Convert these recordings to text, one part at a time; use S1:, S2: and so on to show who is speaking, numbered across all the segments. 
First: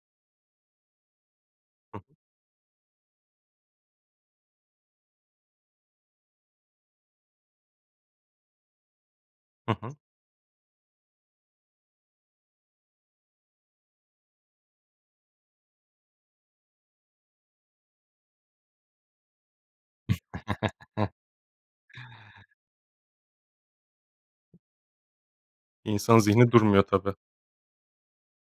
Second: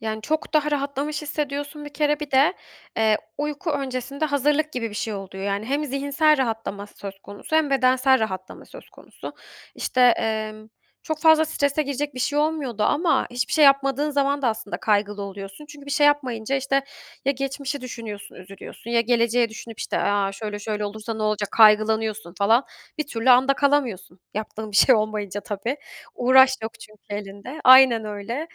S1: Yani, çok daha rahatlamış hissediyorsun bir
S2: Hı hı.
S1: kere. Bir de, eee, uyku öncesinde hazırlık gibi bir şey oluyor yani hem zihinsel rahatlama söz konusu hem bedensel rahatlama söz konusu.
S2: Hı hı.
S1: İşte, emm, çok fazla strese girecek bir şey olmuyordu ama hiçbir şey yapmadığın zaman da aslında kaygılı oluyorsun. Çünkü bir şey yapmayınca, işte, ya geçmişi düşünüyorsun, üzülüyorsun ya geleceği düşünüp, işte, "A, şöyle şöyle olursa ne olacak?" kaygılanıyorsun falan. Bir türlü anda kalamıyorsun yaptığın bir şey olmayınca, tabii.
S2: İnsanın zihni
S1: Uğraş yok
S2: durmuyor
S1: çünkü
S2: tabii.
S1: elinde. Aynen öyle.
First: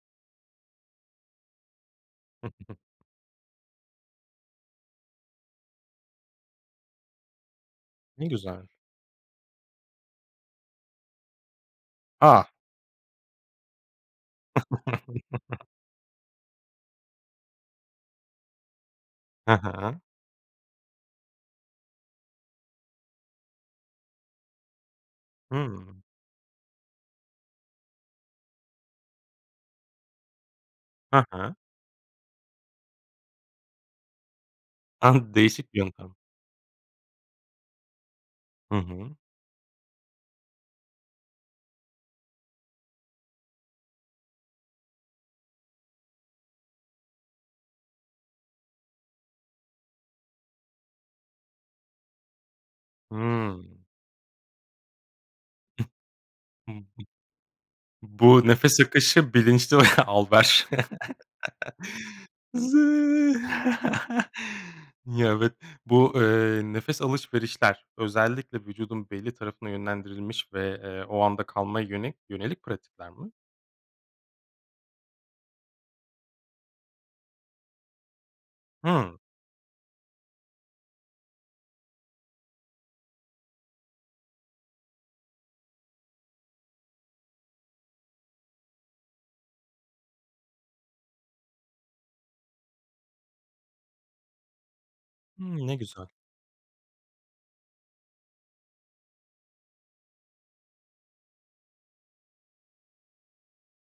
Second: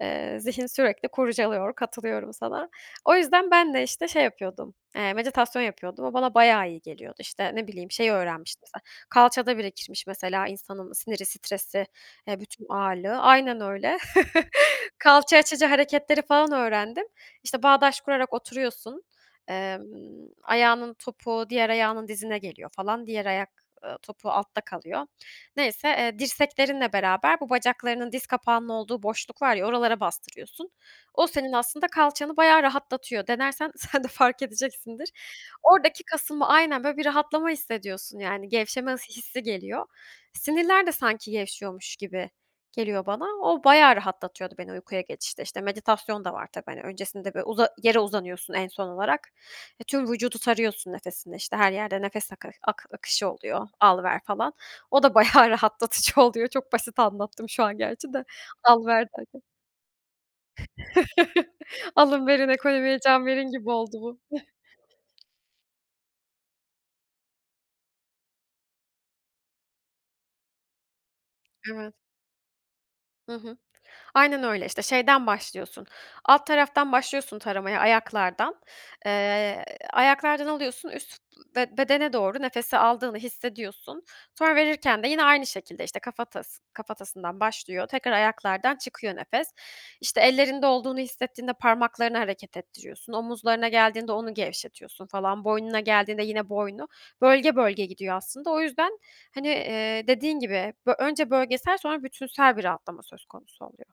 S1: Eee, zihin sürekli kurcalıyor, katılıyorum
S2: Hı,
S1: sana.
S2: hı hı.
S1: O yüzden ben de, işte, şey yapıyordum, eee, meditasyon yapıyordum. O bana bayağı iyi geliyordu, işte, ne bileyim şeyi
S2: Ne
S1: öğrenmiştim
S2: güzel.
S1: mesela, kalçada birikirmiş mesela insanın siniri, stresi, eee,
S2: A!
S1: bütün ağırlığı Aynen öyle. Kalça açıcı hareketleri falan öğrendim. İşte, bağdaş kurarak oturuyorsun.
S2: Ha
S1: Emm,
S2: ha.
S1: ayağının topuğu diğer ayağının dizine geliyor falan. Diğer ayak, ııı, topuğu altta kalıyor. Neyse,
S2: Hımm.
S1: eee, dirseklerinle beraber bu bacaklarının diz kapağının olduğu boşluk var ya, oralara bastırıyorsun.
S2: Ha
S1: O senin
S2: ha.
S1: aslında kalçanı bayağı rahatlatıyor. Denersen sen de fark edeceksindir.
S2: An değişik bir
S1: Oradaki
S2: yöntem.
S1: kasılma Aynen, böyle, bir rahatlama hissediyorsun yani
S2: Hı
S1: gevşeme ıs
S2: hı.
S1: hissi geliyor. Sinirler de sanki gevşiyormuş gibi geliyor bana. O bayağı rahatlatıyordu beni uykuya geçişte. İşte, meditasyon da var tabii. Hani, öncesinde bir uza yere uzanıyorsun en son olarak. Eee, tüm vücudu sarıyorsun nefesinle, işte, her yerde nefes aka akı akışı
S2: Hıı.
S1: oluyor; al, ver falan. O da bayağı
S2: Hı
S1: rahatlatıcı oluyor. Çok
S2: hı.
S1: basit anlattım şu an gerçi de
S2: Bu nefes
S1: al, ver
S2: akışı
S1: derken.
S2: bilinçli ve al ver.
S1: Alın, verin,
S2: Zı
S1: ekonomiye can verin gibi oldu bu.
S2: Ya, evet, bu, eee, nefes alışverişler özellikle vücudun belli tarafına yönlendirilmiş ve, eee, o anda kalmaya
S1: Evet.
S2: yönel yönelik pratikler mi?
S1: Hı hı. Aynen öyle. İşte, şeyden başlıyorsun, alt taraftan başlıyorsun taramaya, ayaklardan.
S2: Hıı.
S1: Eee, ayaklardan alıyorsun, üst b bedene doğru nefesi aldığını hissediyorsun. Sonra, verirken de yine aynı şekilde, işte, kafatas kafatasından başlıyor, tekrar ayaklardan çıkıyor nefes. İşte, ellerinde olduğunu hissettiğinde parmaklarını hareket ettiriyorsun. Omuzlarına geldiğinde onu gevşetiyorsun falan.
S2: Hımm, ne
S1: Boynuna
S2: güzel.
S1: geldiğinde yine boynu. Bölge bölge gidiyor aslında. O yüzden, hani, eee, dediğin gibi, bö önce bölgesel sonra bütünsel bir rahatlama söz konusu oluyor.